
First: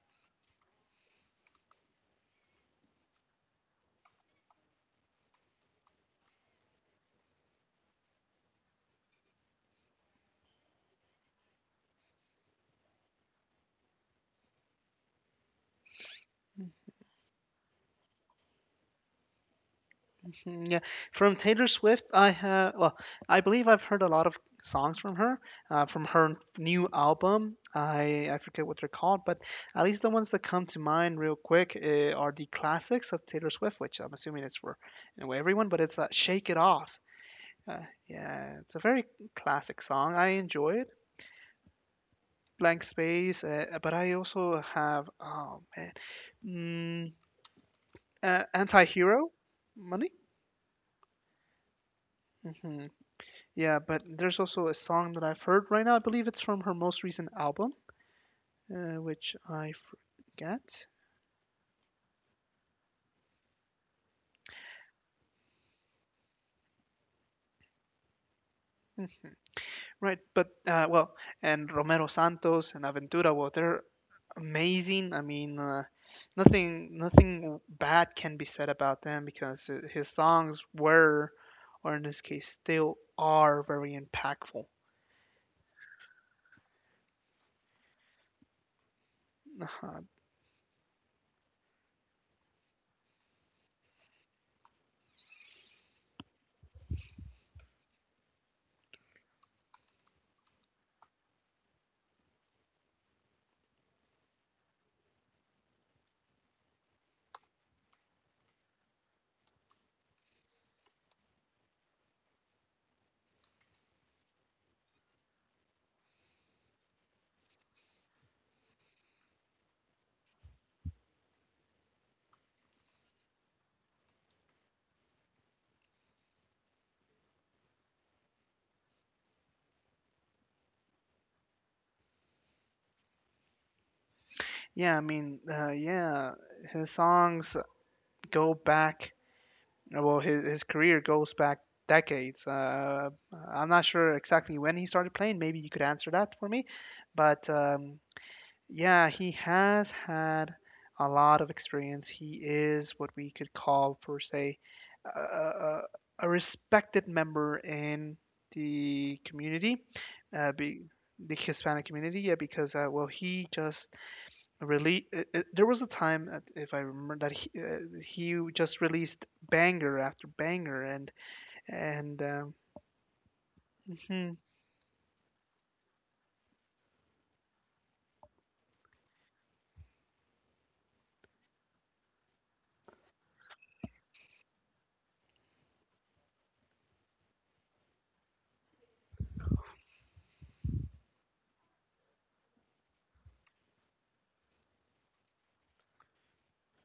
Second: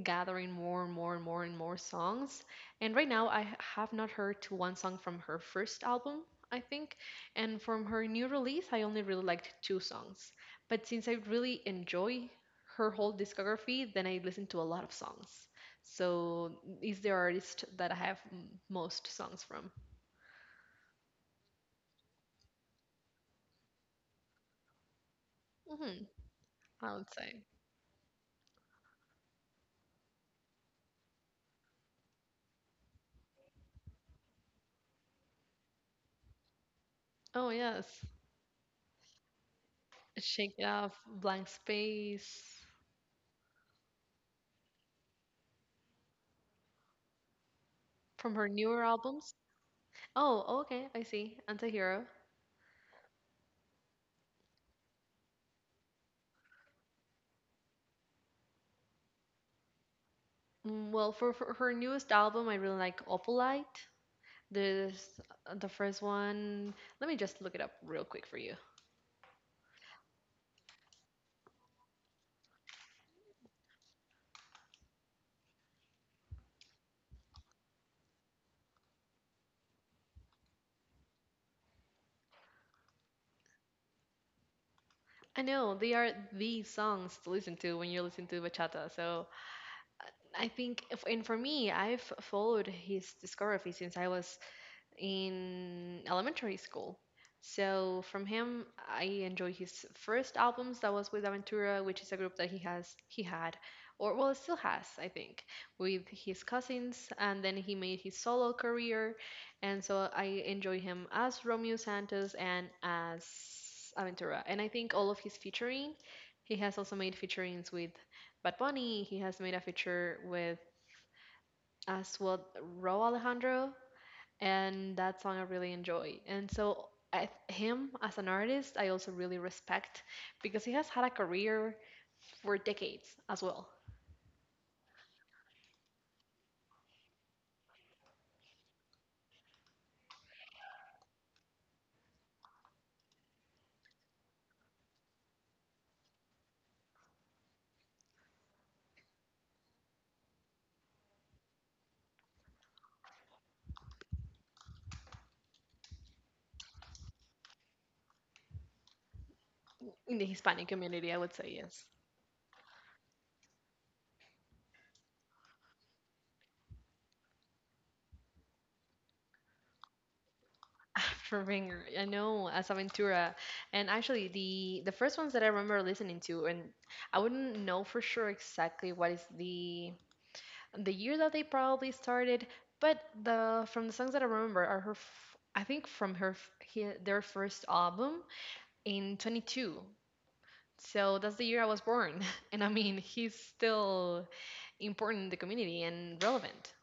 gathering more and more and more and more songs. And right now, I have not heard to one song from her first album, I think. And from her new release, I only really liked two songs. But since I really enjoy her whole discography, then I listen to a lot of songs. So, is the artist that I have most songs from?
Yeah, from Taylor Swift, I have well, I believe I've heard a lot of songs
Hmm.
from her new
I would say.
album. I forget what they're called, but at least the ones that come to mind real quick are the classics of Taylor Swift, which I'm assuming is for anyway everyone, but it's "Shake It Off."
Oh,
Uh,
yes.
yeah, it's a very classic song. I
Shake It
enjoy it.
Off, Blank Space,
Blank Space, but I also have oh man, mm,
from her newer
Anti-Hero,
albums.
Money.
Oh, okay, I see. Antihero.
Mm-hmm. Yeah, but there's also a song that I've heard right now. I believe it's from her most recent album, which I forget.
Well, for her newest album, I really like Opalite. There's the first one. Let me just look it up real quick for you.
Right, but and Romero Santos and Aventura, well, they're amazing. I mean, nothing bad can be said about them because his songs were, or in this case, still are very impactful.
I know they are the songs to listen to when you listen to bachata. So
Uh-huh.
uh, I think, if, and for me, I've followed his discography since I was in elementary school. So from him, I enjoy his first albums that was with Aventura, which is a group that he had, or well, still has, I think, with his cousins, and then he made his solo career, and so I enjoy him as Romeo Santos and as Aventura, and I think all of his featuring, he has also made featurings with Bad Bunny. He has made a feature with, as well, Ro Alejandro, and that song I really enjoy. And so I, him as an artist, I also really respect because he has had a career for decades as well
Yeah, I mean, yeah, his songs go back uh, well, his career goes back decades. I'm not sure exactly when he started playing. Maybe you could answer that for me. But yeah, he has had a lot of experience. He is what we could call, per se, a, a, a respected member in the community,
in the
uh,
Hispanic
be,
community. I would
the
say
Hispanic
yes.
community. Yeah, because well, he just really there was a time that if I remember that he just released banger after banger and
For Ringer, I
and
know
um,
as Aventura, and actually
mhm.
the first ones that I remember listening to, and I wouldn't know for sure exactly what is the year that they probably started, but the from the songs that I remember are I think from her f- he, their first album in 22. So that's the year I was born. And I mean, he's still important in the community and relevant.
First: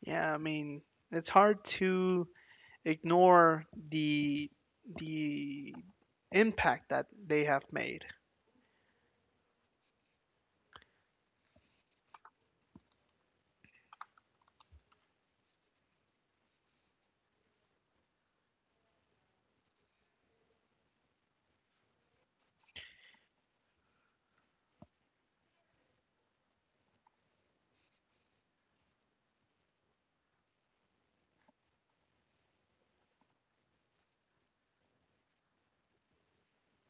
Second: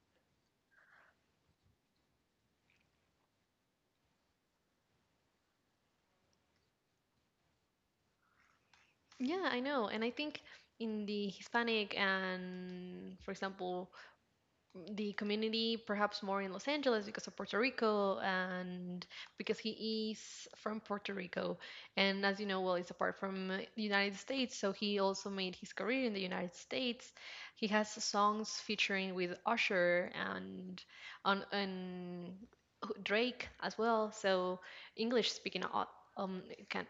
yeah i mean it's hard to ignore the impact that they have made.
Yeah, I know. And I think in the Hispanic and, for example, the community, perhaps more in Los Angeles because of Puerto Rico, and because he is from Puerto Rico. And as you know, well, he's apart from the United States. So he also made his career in the United States. He has songs featuring with Usher and on Drake as well. So English speaking um can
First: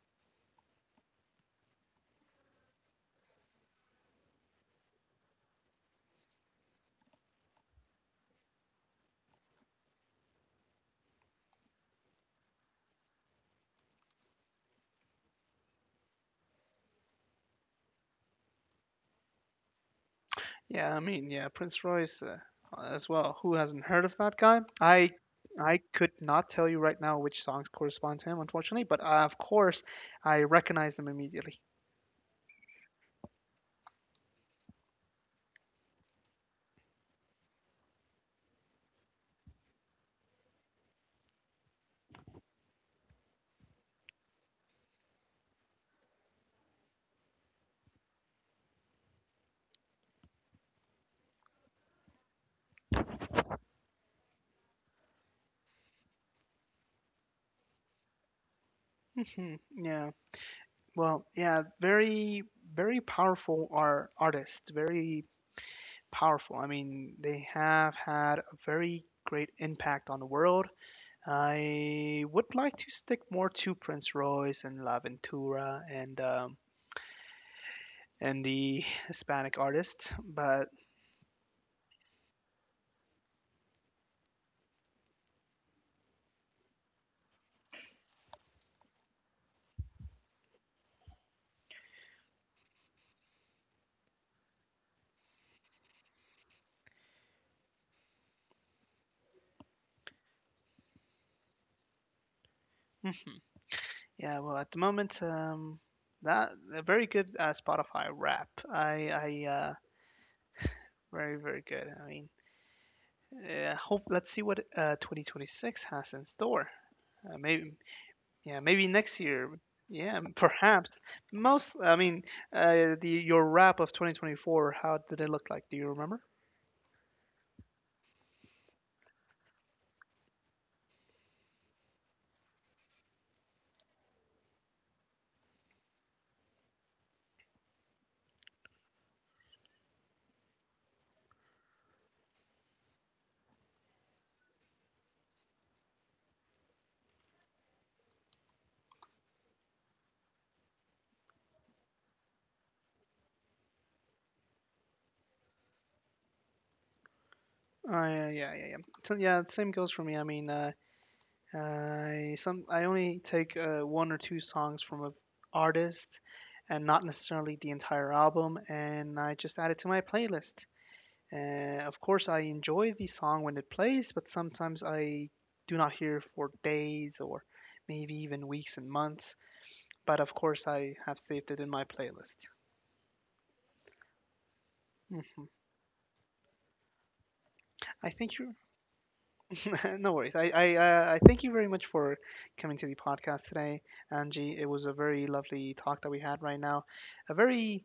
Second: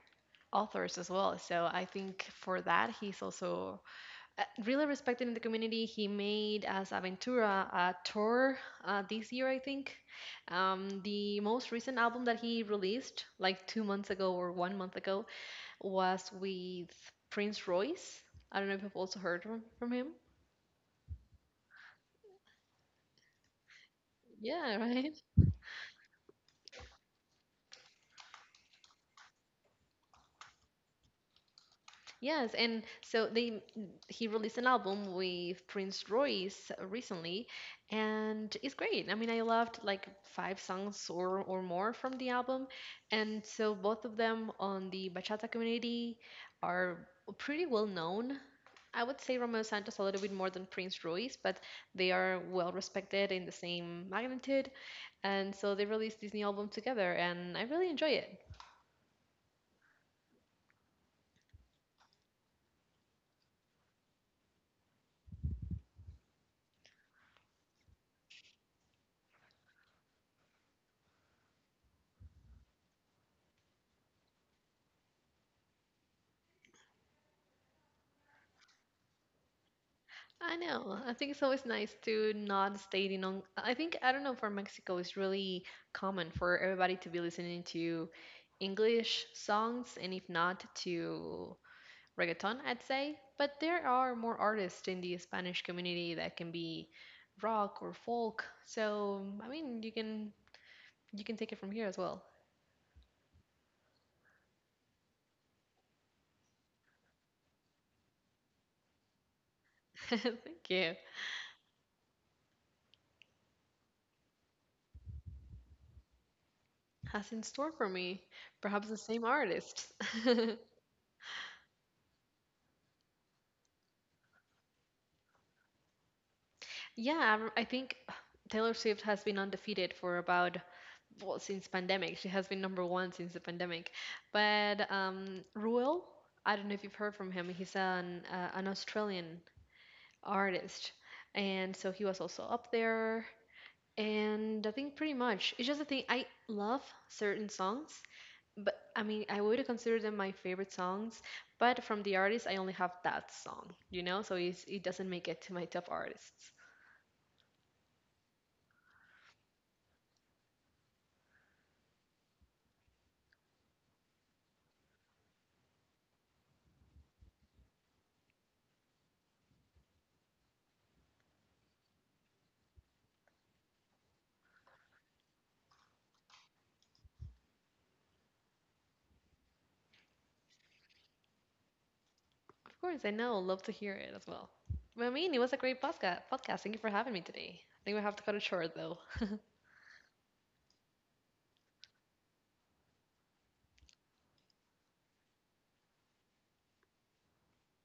authors as well. So I think for that he's also really respected in the community. He made as Aventura a tour this year, I think. The most recent album that he released, like 2 months ago or 1 month ago, was with Prince Royce. I don't know if you've also heard from, him.
Yeah, I mean, yeah, Prince Royce, as well, who hasn't heard of that guy?
Yeah,
i
right.
I could not tell you right now which songs correspond to him, unfortunately, but of course, I recognize them immediately.
Yes, and so they he released an album with Prince Royce recently, and it's great. I mean, I loved like five songs or more from the album, and so both of them on the bachata community are pretty well known. I would say Romeo Santos a little bit more than Prince Royce, but they are well respected in the same magnitude, and so they released this new album together, and I really enjoy it.
Yeah. Well, yeah, very powerful are artists, very powerful. I mean, they have had a very great impact on the world. I would like to stick more to Prince Royce and La Ventura and the Hispanic artists,
I
but
know. I think it's always nice to not stating on. I think I don't know, for Mexico it's really common for everybody to be listening to English songs, and if not, to reggaeton, I'd say. But there are more artists in the Spanish community that can be rock or folk. So I mean, you can take it from here as well.
mhm. yeah, well, at the moment, that a very good Spotify rap.
Thank you.
Very, very good. I mean, hope let's see what 2026 has in store.
Has in
Maybe
store for me,
yeah,
perhaps
maybe
the
next
same
year.
artist.
Yeah, perhaps. Most I mean, the your wrap of 2024. How did it look like? Do you remember?
Yeah, I think Taylor Swift has been undefeated for about, well, since pandemic. She has been number one since the pandemic. But Ruel, I don't know if you've heard from him. He's an Australian artist, and so he was also up there. And I think pretty much it's just the thing. I love certain songs, but I mean I would consider them my favorite songs. But from the artist, I only have that song, you know. So it's, it doesn't make it to my top artists.
Uh, yeah, yeah, yeah. yeah. So, yeah, same goes for me. I mean, I only take one or two songs from a artist, and not necessarily the entire album, and I just add it to my playlist. Of course, I enjoy the song when it plays, but sometimes I do not hear for days or maybe even weeks and months. But of course, I have saved it in my playlist.
Of course, I know. Love to hear it as well. Well, I mean, it
hmm
was a great podcast. Podcast. Thank you for having me today. I think we
I
have to cut
thank
it
you.
short though.
No worries. I thank you very much for coming to the podcast today, Angie. It was a very lovely talk that we had right now. A very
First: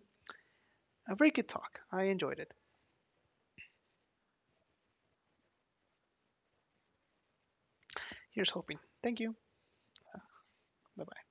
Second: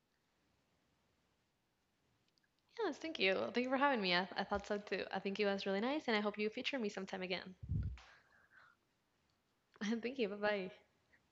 a very good talk. I enjoyed it.
Yes, thank you. Thank you for having me. I thought so too. I think it was really nice, and I hope you feature me sometime again.
Here's hoping. Thank you.
Thank you. Bye bye.
Bye bye.